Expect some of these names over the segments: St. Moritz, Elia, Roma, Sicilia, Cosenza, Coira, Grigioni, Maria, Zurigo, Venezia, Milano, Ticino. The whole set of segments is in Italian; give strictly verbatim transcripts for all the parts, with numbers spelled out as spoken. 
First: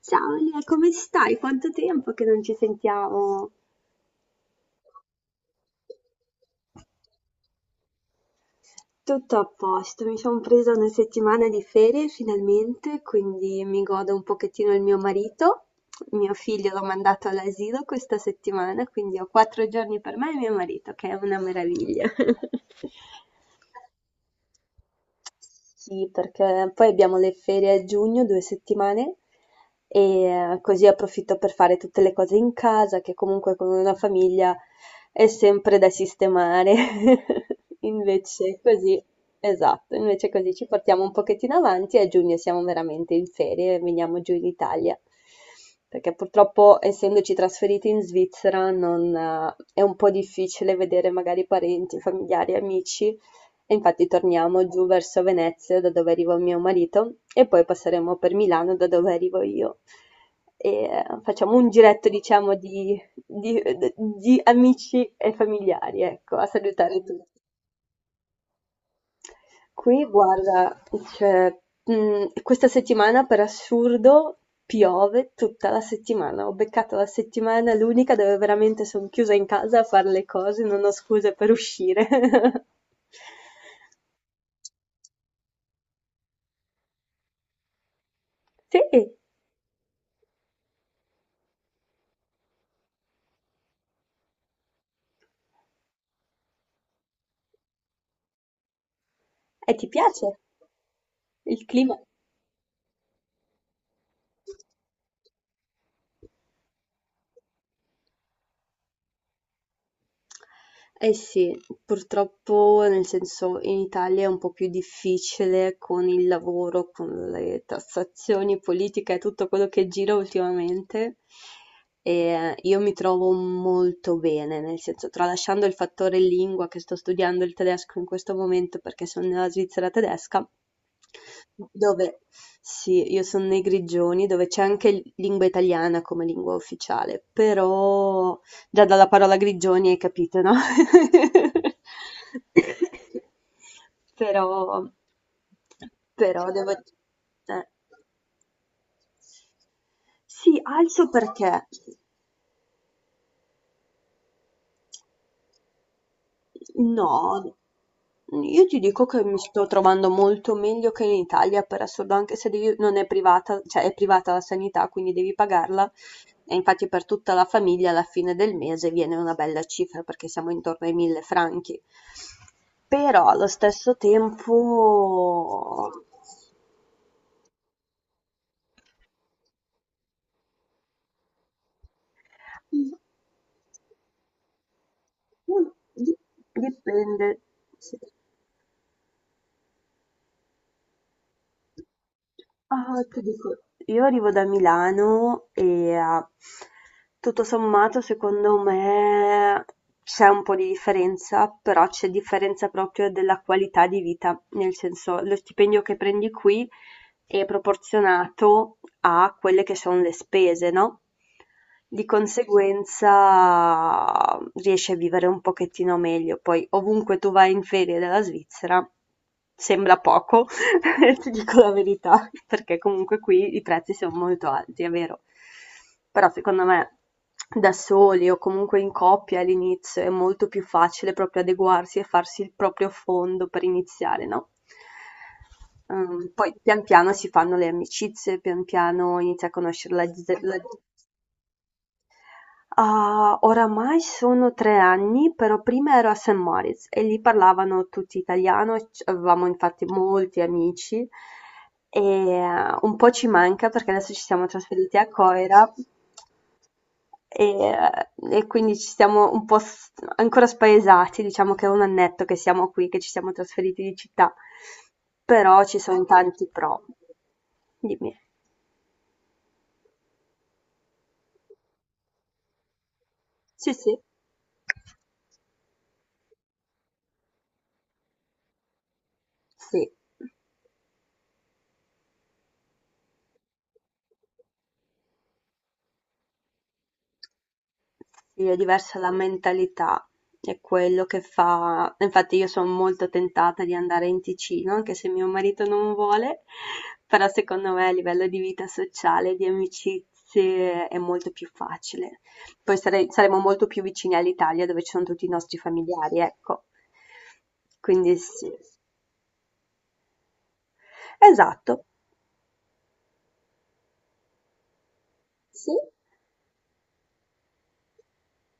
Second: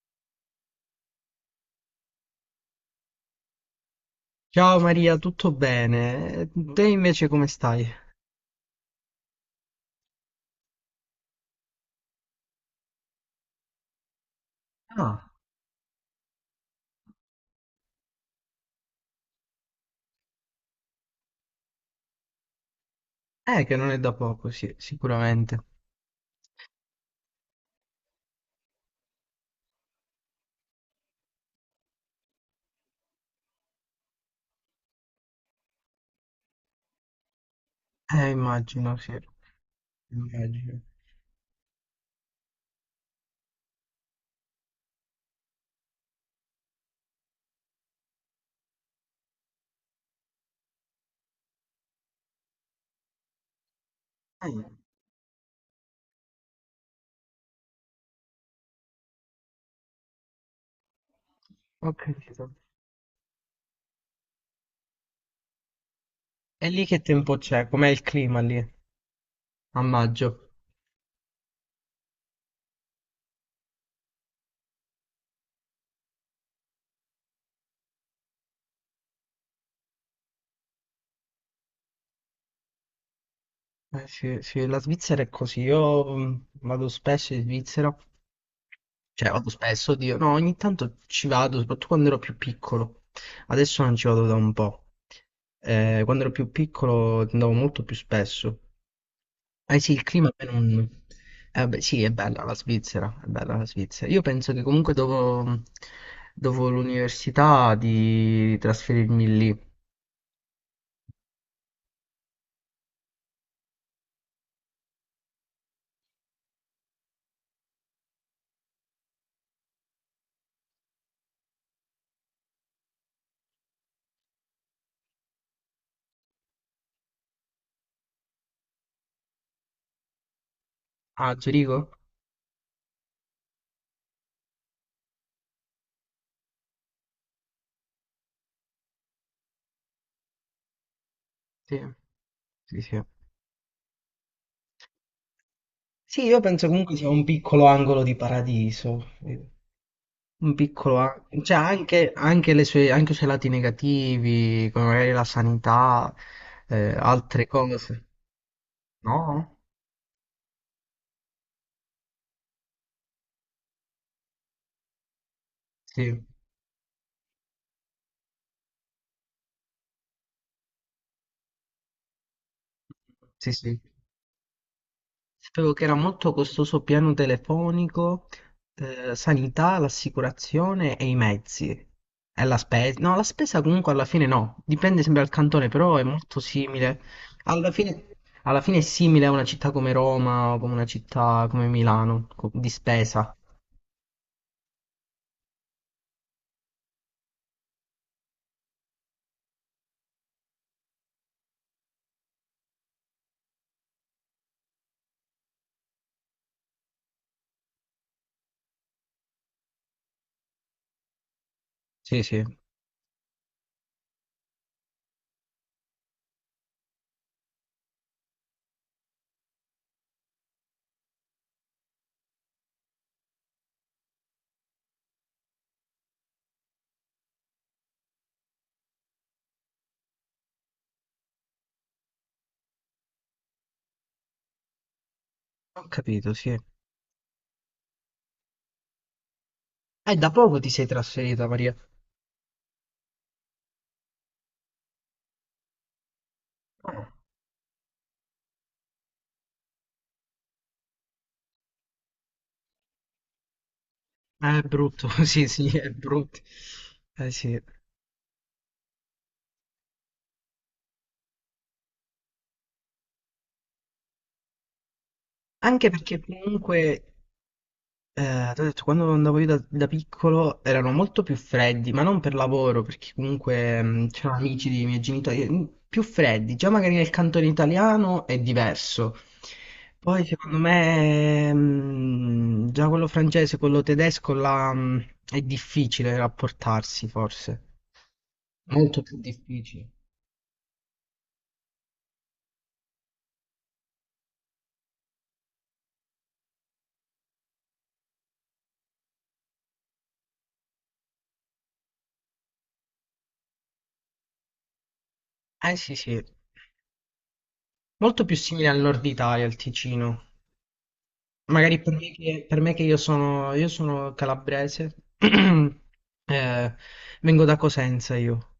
Ciao Elia, come stai? Quanto tempo che non ci sentiamo? Ciao Maria, tutto bene? Te invece come stai? Tutto a posto, mi sono presa una settimana di ferie finalmente, quindi mi godo un pochettino il mio Ah, marito. Mio figlio l'ho mandato all'asilo questa settimana, quindi ho quattro giorni per me e mio marito, che è una meraviglia. eh, che non è da poco, sì, sicuramente. Sì, perché poi abbiamo le ferie a giugno, due settimane, e eh, così approfitto per fare tutte le cose in casa, che comunque con una famiglia è sempre da sistemare. Eh, Invece immagino, così, sì, esatto, invece così ci immagino. portiamo un pochettino avanti e a giugno siamo veramente in ferie e veniamo giù in Italia. Perché purtroppo, essendoci trasferiti in Svizzera, non, eh, è un po' difficile vedere magari parenti, familiari, amici. E infatti torniamo Eh, giù verso Venezia, da dove arriva mio marito, e poi passeremo per Milano, da dove arrivo io. E eh, facciamo un ho giretto, capito. diciamo, di, di- di amici e familiari, ecco, a E lì che salutare tutti. tempo c'è? Com'è il clima lì? A Qui, maggio? guarda, cioè, mh, questa settimana per assurdo piove tutta la settimana. Ho beccato la settimana l'unica dove veramente sono chiusa in casa a fare le cose, non ho scuse per uscire. Eh, sì, sì, la Svizzera è così. Io mm, vado spesso in Svizzera, Sì. cioè vado spesso, oddio, no, ogni tanto ci vado, soprattutto quando ero più piccolo. Adesso non ci vado da un po'. Eh, quando ero più piccolo andavo molto più spesso. E Eh ti sì, il piace clima a me non... il Eh beh, clima? sì, è bella la Svizzera, è bella la Svizzera. Io penso che comunque dopo, dopo l'università di trasferirmi lì. Eh sì, purtroppo nel senso in Italia è un po' più difficile con il lavoro, con le tassazioni, politica e tutto quello che gira ultimamente. E eh, io mi trovo molto bene, nel senso, tralasciando il fattore lingua che sto studiando il tedesco in questo momento perché sono nella Svizzera tedesca, A Zurigo? dove sì, io sono nei Grigioni, dove c'è anche lingua italiana come lingua ufficiale, però già dalla parola grigioni hai capito, no? Sì, sì, sì. Però, Sì, io però penso devo... comunque sia un piccolo eh. angolo di paradiso. Un Sì, piccolo... alzo a- Cioè, perché? anche, anche, le sue, anche i suoi lati negativi, come magari la sanità, eh, No, altre cose. io ti dico che mi No? sto trovando molto meglio che in Italia, per assurdo, anche se devi- non è privata, cioè è privata la sanità, quindi devi pagarla. Sì, E infatti per tutta la famiglia alla fine del mese viene una bella cifra, perché siamo intorno ai mille franchi. Però allo sì, sì. stesso Sapevo che tempo... era molto costoso piano telefonico, eh, sanità, l'assicurazione e i mezzi. E la Mm, spesa. No, la spesa comunque alla fine no, dipende sempre dal mm, cantone, però è di- molto simile. dipende. Alla Sì. fine, alla fine è simile a una città come Roma o come una città come Milano, co- di Ah, ti spesa. dico, io arrivo da Milano e eh, tutto sommato secondo me c'è un po' di differenza, però c'è differenza proprio della qualità di vita, nel senso lo stipendio che prendi qui è proporzionato a quelle che sono le spese, no? Di Sì, sì, conseguenza riesci a vivere un pochettino meglio. Poi ovunque tu vai in ferie dalla Svizzera sembra poco, ti dico la verità, perché comunque qui i prezzi sono molto alti, è vero. Però secondo me da soli o comunque in coppia all'inizio è molto più facile proprio adeguarsi e farsi il proprio fondo per iniziare, no? ho Ehm, capito, poi sì. pian piano si fanno le amicizie, pian piano inizi a conoscere la, E da z- la poco ti sei trasferita, Maria. Ah, oramai sono tre anni, però prima ero a sankt Moritz e Eh, lì parlavano tutti italiano, e c- avevamo infatti molti amici e eh, un po' ci manca perché adesso ci siamo È trasferiti a brutto, sì, sì, Coira è brutto. Eh, e, sì. eh, e quindi ci siamo un po' s- ancora spaesati, diciamo che è un annetto che siamo qui, che ci siamo trasferiti di città, però ci Anche sono perché tanti pro. comunque Dimmi. eh, t'ho detto, quando andavo io da, da piccolo erano molto più freddi, ma non per lavoro, perché Sì, comunque sì, mh, c'erano amici dei miei genitori mh, più freddi. Già magari nel cantone italiano è diverso. sì. Poi secondo me mh, già quello francese, quello tedesco là, mh, è difficile rapportarsi, forse. Sì, è diversa Molto la più difficile. mentalità, è quello che fa. Infatti io sono molto tentata di andare in Ticino, anche se mio marito non vuole, però secondo me a livello di vita sociale, di amicizie, è molto più facile. Poi sare- saremo molto più vicini all'Italia dove ci sono tutti i nostri Eh sì, familiari, sì. ecco. Quindi Molto più sì. simile al nord Italia, al Ticino. Magari Esatto. per me che, per me che io sono, io sono calabrese, Sì. eh, vengo da Cosenza io.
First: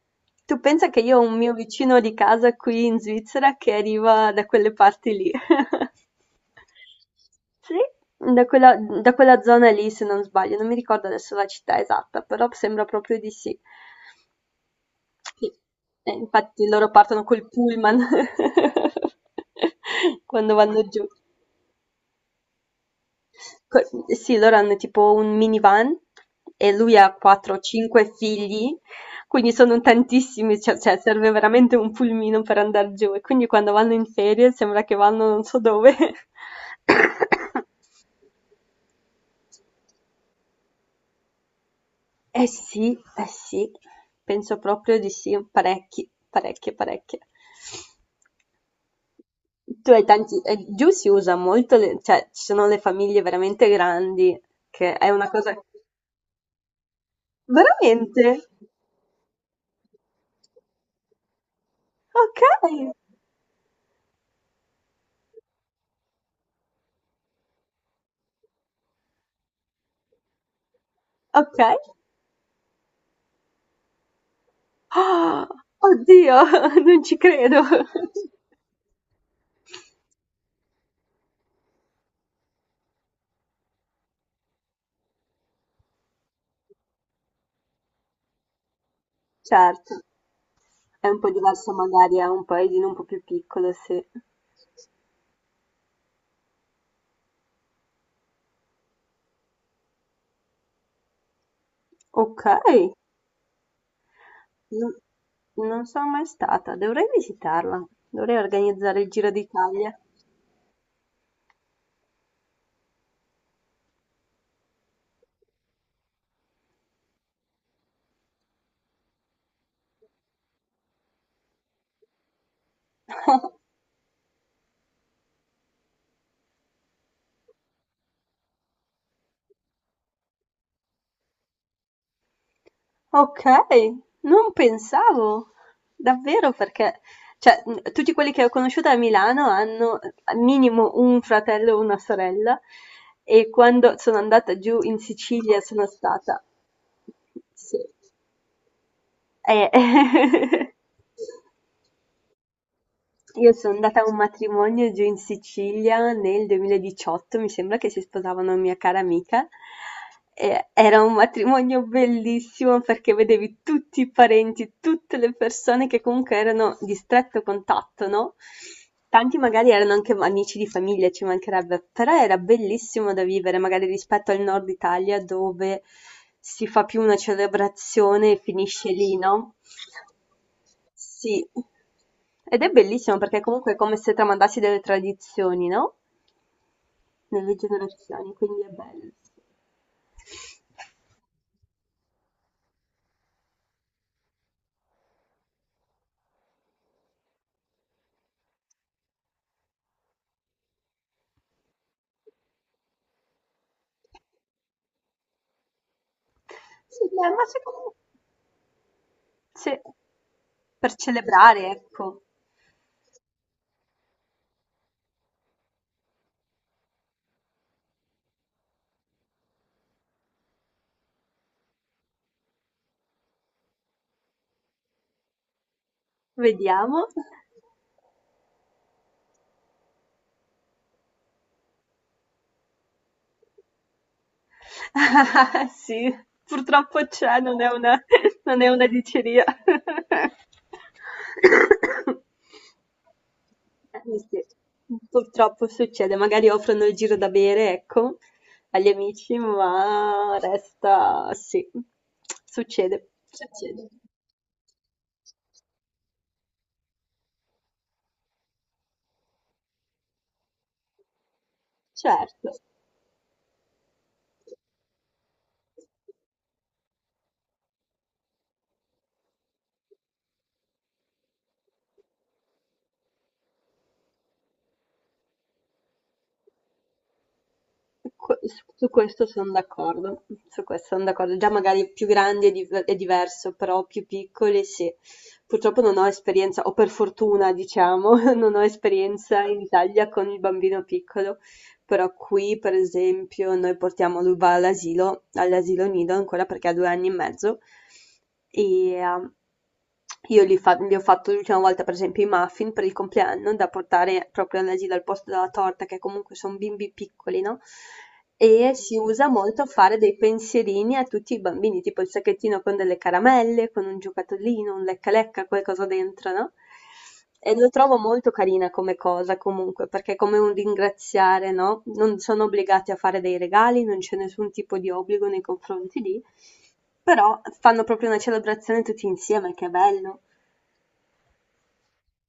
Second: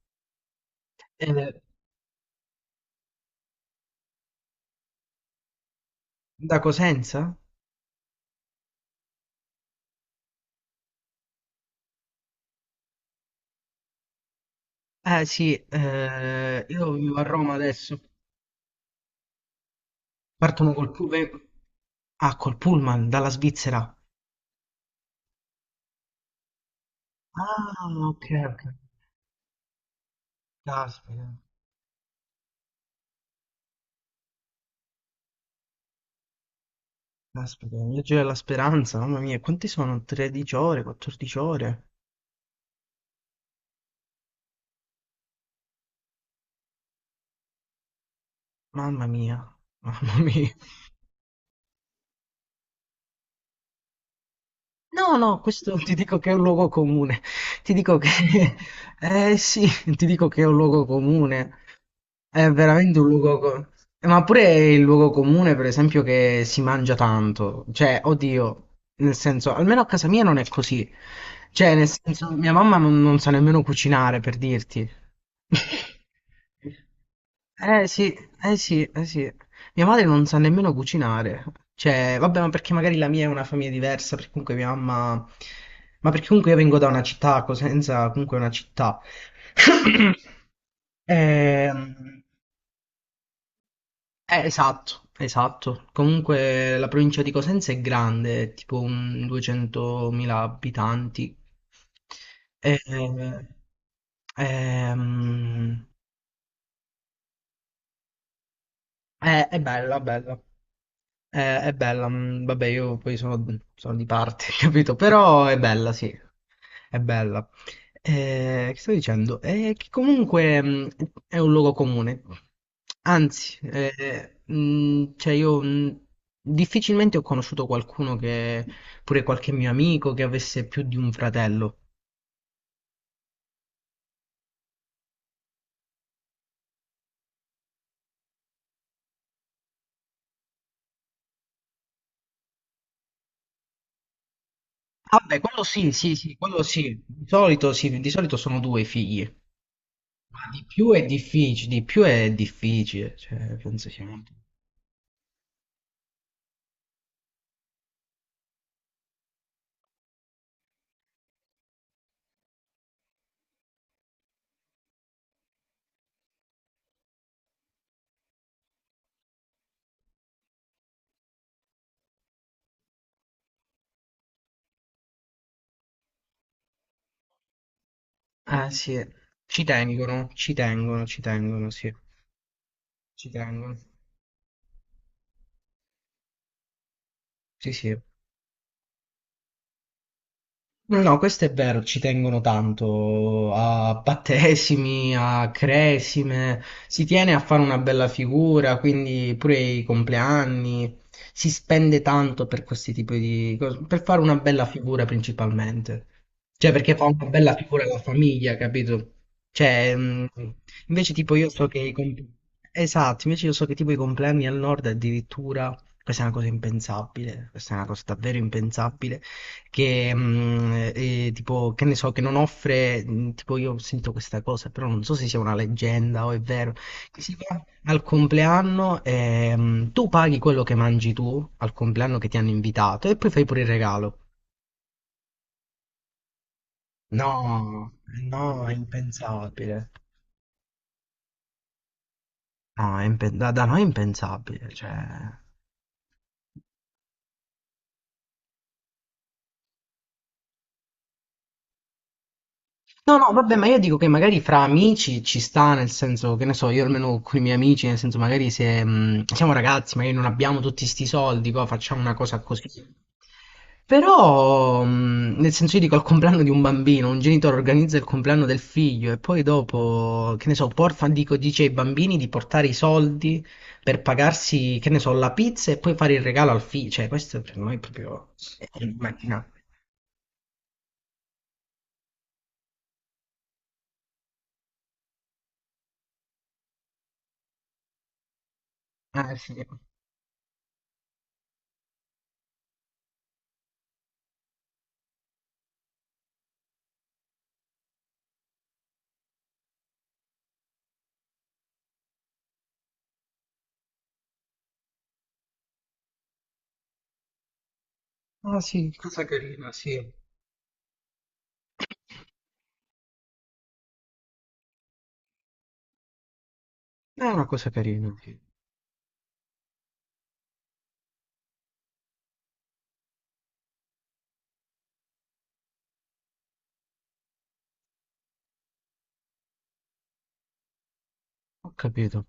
Tu pensa che io ho un Eh, mio vicino di casa qui in Svizzera che arriva da quelle parti lì. da Cosenza? Sì, da quella, da quella zona lì, se non sbaglio, non mi ricordo adesso la città esatta, però sembra proprio di sì. Eh Sì, sì, eh, eh, infatti loro io vivo a partono col Roma adesso. pullman quando Partono vanno col giù. pullman. Ah, col pullman, dalla Svizzera. Co- Sì, loro hanno tipo un minivan e lui ha Ah, quattro o cinque ok, ok. figli, quindi sono tantissimi, cioè, cioè, Caspita, serve veramente un pulmino per andare giù e quindi quando vanno in ferie sembra che vanno non so dove. caspita, il viaggio della speranza, mamma mia, quanti sono? tredici ore, quattordici ore? Eh sì, eh sì, penso proprio di sì, parecchi, parecchie, parecchie. Mamma mia, Tu hai mamma tanti, mia. eh, giù si usa molto, le- cioè ci sono le famiglie veramente grandi, che è No, una no, cosa... questo ti dico che è un luogo comune. Ti dico che... Veramente? Eh sì, ti dico che è un luogo comune. Ok. È veramente un luogo... co- Ma pure è il luogo comune, per esempio, che si mangia tanto. Cioè, oddio, nel senso, almeno a casa mia non è così. Okay. Cioè, nel senso, mia mamma non, non sa nemmeno cucinare, per dirti. Ah! Oddio, non ci credo. Eh sì, eh sì, eh sì. Mia madre non sa nemmeno cucinare, cioè, vabbè, ma perché magari la mia è una famiglia diversa, perché comunque mia mamma... Ma perché comunque io vengo da una città, Cosenza comunque è una città. Certo, è un po' diverso magari Ehm, a un paesino un po' più piccolo, sì. eh, esatto, esatto. Comunque la provincia di Cosenza è grande, è tipo un duecentomila abitanti. Eh, Okay, non non ehm, sono mai stata, dovrei visitarla, dovrei organizzare il eh, Giro è, è d'Italia. bella, bella. Eh, è bella, mm, vabbè, io poi sono, sono di parte, capito? Però è bella, sì, è bella. Eh, che stavo dicendo? Eh, che comunque mm, è un luogo comune. Anzi, eh, mm, cioè io mm, difficilmente ho conosciuto qualcuno che, pure qualche mio amico, che avesse più di un fratello. Ok, non pensavo, davvero perché, cioè, mh, tutti quelli che ho conosciuto a Milano hanno al minimo un fratello o una sorella e quando sono andata giù in Vabbè, Sicilia quello sono sì, sì, sì, stata... quello sì. Di solito, Sì. sì, di solito sono due i figli. Ma di Eh, più è difficile, di più è difficile, Io cioè, sono penso andata sia a un molto. matrimonio giù in Sicilia nel duemiladiciotto, mi sembra che si sposava una mia cara amica. E era un matrimonio bellissimo perché vedevi tutti i parenti, tutte le persone che comunque erano di stretto contatto, no? Tanti magari erano anche amici di famiglia, ci mancherebbe, però era bellissimo da vivere, magari rispetto al nord Italia dove si fa più una celebrazione e Ah finisce sì, lì, no? ci tengono, ci tengono, ci Sì. tengono, sì, Ed è bellissimo ci perché comunque è tengono. come se tramandassi delle tradizioni, no? Nelle Sì, sì. generazioni, quindi è bello. No, no, questo è vero, ci tengono tanto a battesimi, a cresime, si tiene a fare una bella figura, quindi pure i compleanni, si spende tanto per questi tipi di cose, per fare una bella figura principalmente. Cioè, perché Sì, fa una dai, ma bella figura secondo la famiglia, capito? sì, Cioè, mh, per invece tipo io so celebrare, che i ecco. compleanni... Esatto, invece io so che tipo i compleanni al nord addirittura, questa è una cosa impensabile, questa è una cosa davvero impensabile che mh, eh, tipo, che ne so, che non offre, mh, tipo io ho sentito questa cosa, però non so se sia una leggenda o è vero, Vediamo. che si va al compleanno e mh, tu paghi quello che mangi tu al compleanno che ti hanno invitato e poi fai pure il regalo. Sì, purtroppo c'è, non è No, una, non no, è è una diceria. impensabile. No, è impen- da, da noi è Eh, sì, impensabile, cioè... purtroppo succede, magari offrono il giro da bere, ecco, agli amici, ma resta, sì, succede. No, no, vabbè, ma io Succede. dico che magari fra amici ci sta, nel senso, che ne so, io almeno con i miei amici, nel senso, magari se mh, siamo ragazzi, magari non abbiamo tutti sti soldi, co, facciamo una cosa Certo, così. Però, mh, nel senso, io dico al compleanno di un bambino, un genitore organizza il compleanno del figlio e poi dopo, che ne so, porta, dico, dice ai bambini di portare i soldi per pagarsi, che ne so, la pizza e poi fare il regalo al figlio. Cioè, questo per noi è proprio... que- su è su questo sono immaginabile. d'accordo, su questo sono d'accordo. Già magari più grandi è, div- è diverso, però più piccoli sì. Purtroppo non ho esperienza, o per fortuna diciamo, non ho Ah, esperienza sì. in Italia con il bambino piccolo. Però qui per esempio noi portiamo lui va all'asilo, all'asilo nido ancora perché ha due anni e mezzo e ehm, io gli, fa- gli ho fatto l'ultima volta per esempio i muffin per il compleanno da portare proprio all'asilo al posto della torta che comunque sono bimbi piccoli, no? Ah, E sì, si cosa usa molto carina, sì. fare dei pensierini a tutti i bambini, tipo il sacchettino con delle caramelle, con un giocattolino, un lecca lecca, qualcosa dentro, no? È una E lo cosa trovo carina, molto sì. carina come cosa comunque, perché è come un ringraziare, no? Non sono obbligati a fare dei regali, non c'è nessun tipo di obbligo nei confronti di, però fanno proprio una celebrazione tutti insieme, che è bello. Ho capito.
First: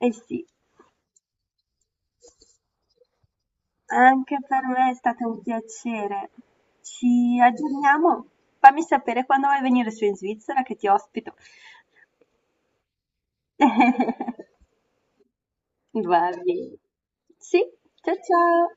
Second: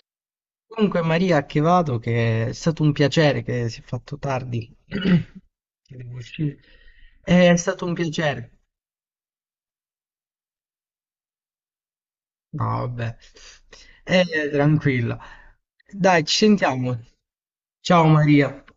Eh sì, Comunque, Maria, che vado, che è stato un piacere che si è fatto anche per tardi. me è stato un Che devo piacere. uscire. Ci È stato un aggiorniamo. piacere. Fammi sapere quando vuoi venire su in Svizzera che ti ospito. No, vabbè. Eh, tranquilla. Dai, Va ci bene. sentiamo. Sì, Ciao ciao Maria. ciao.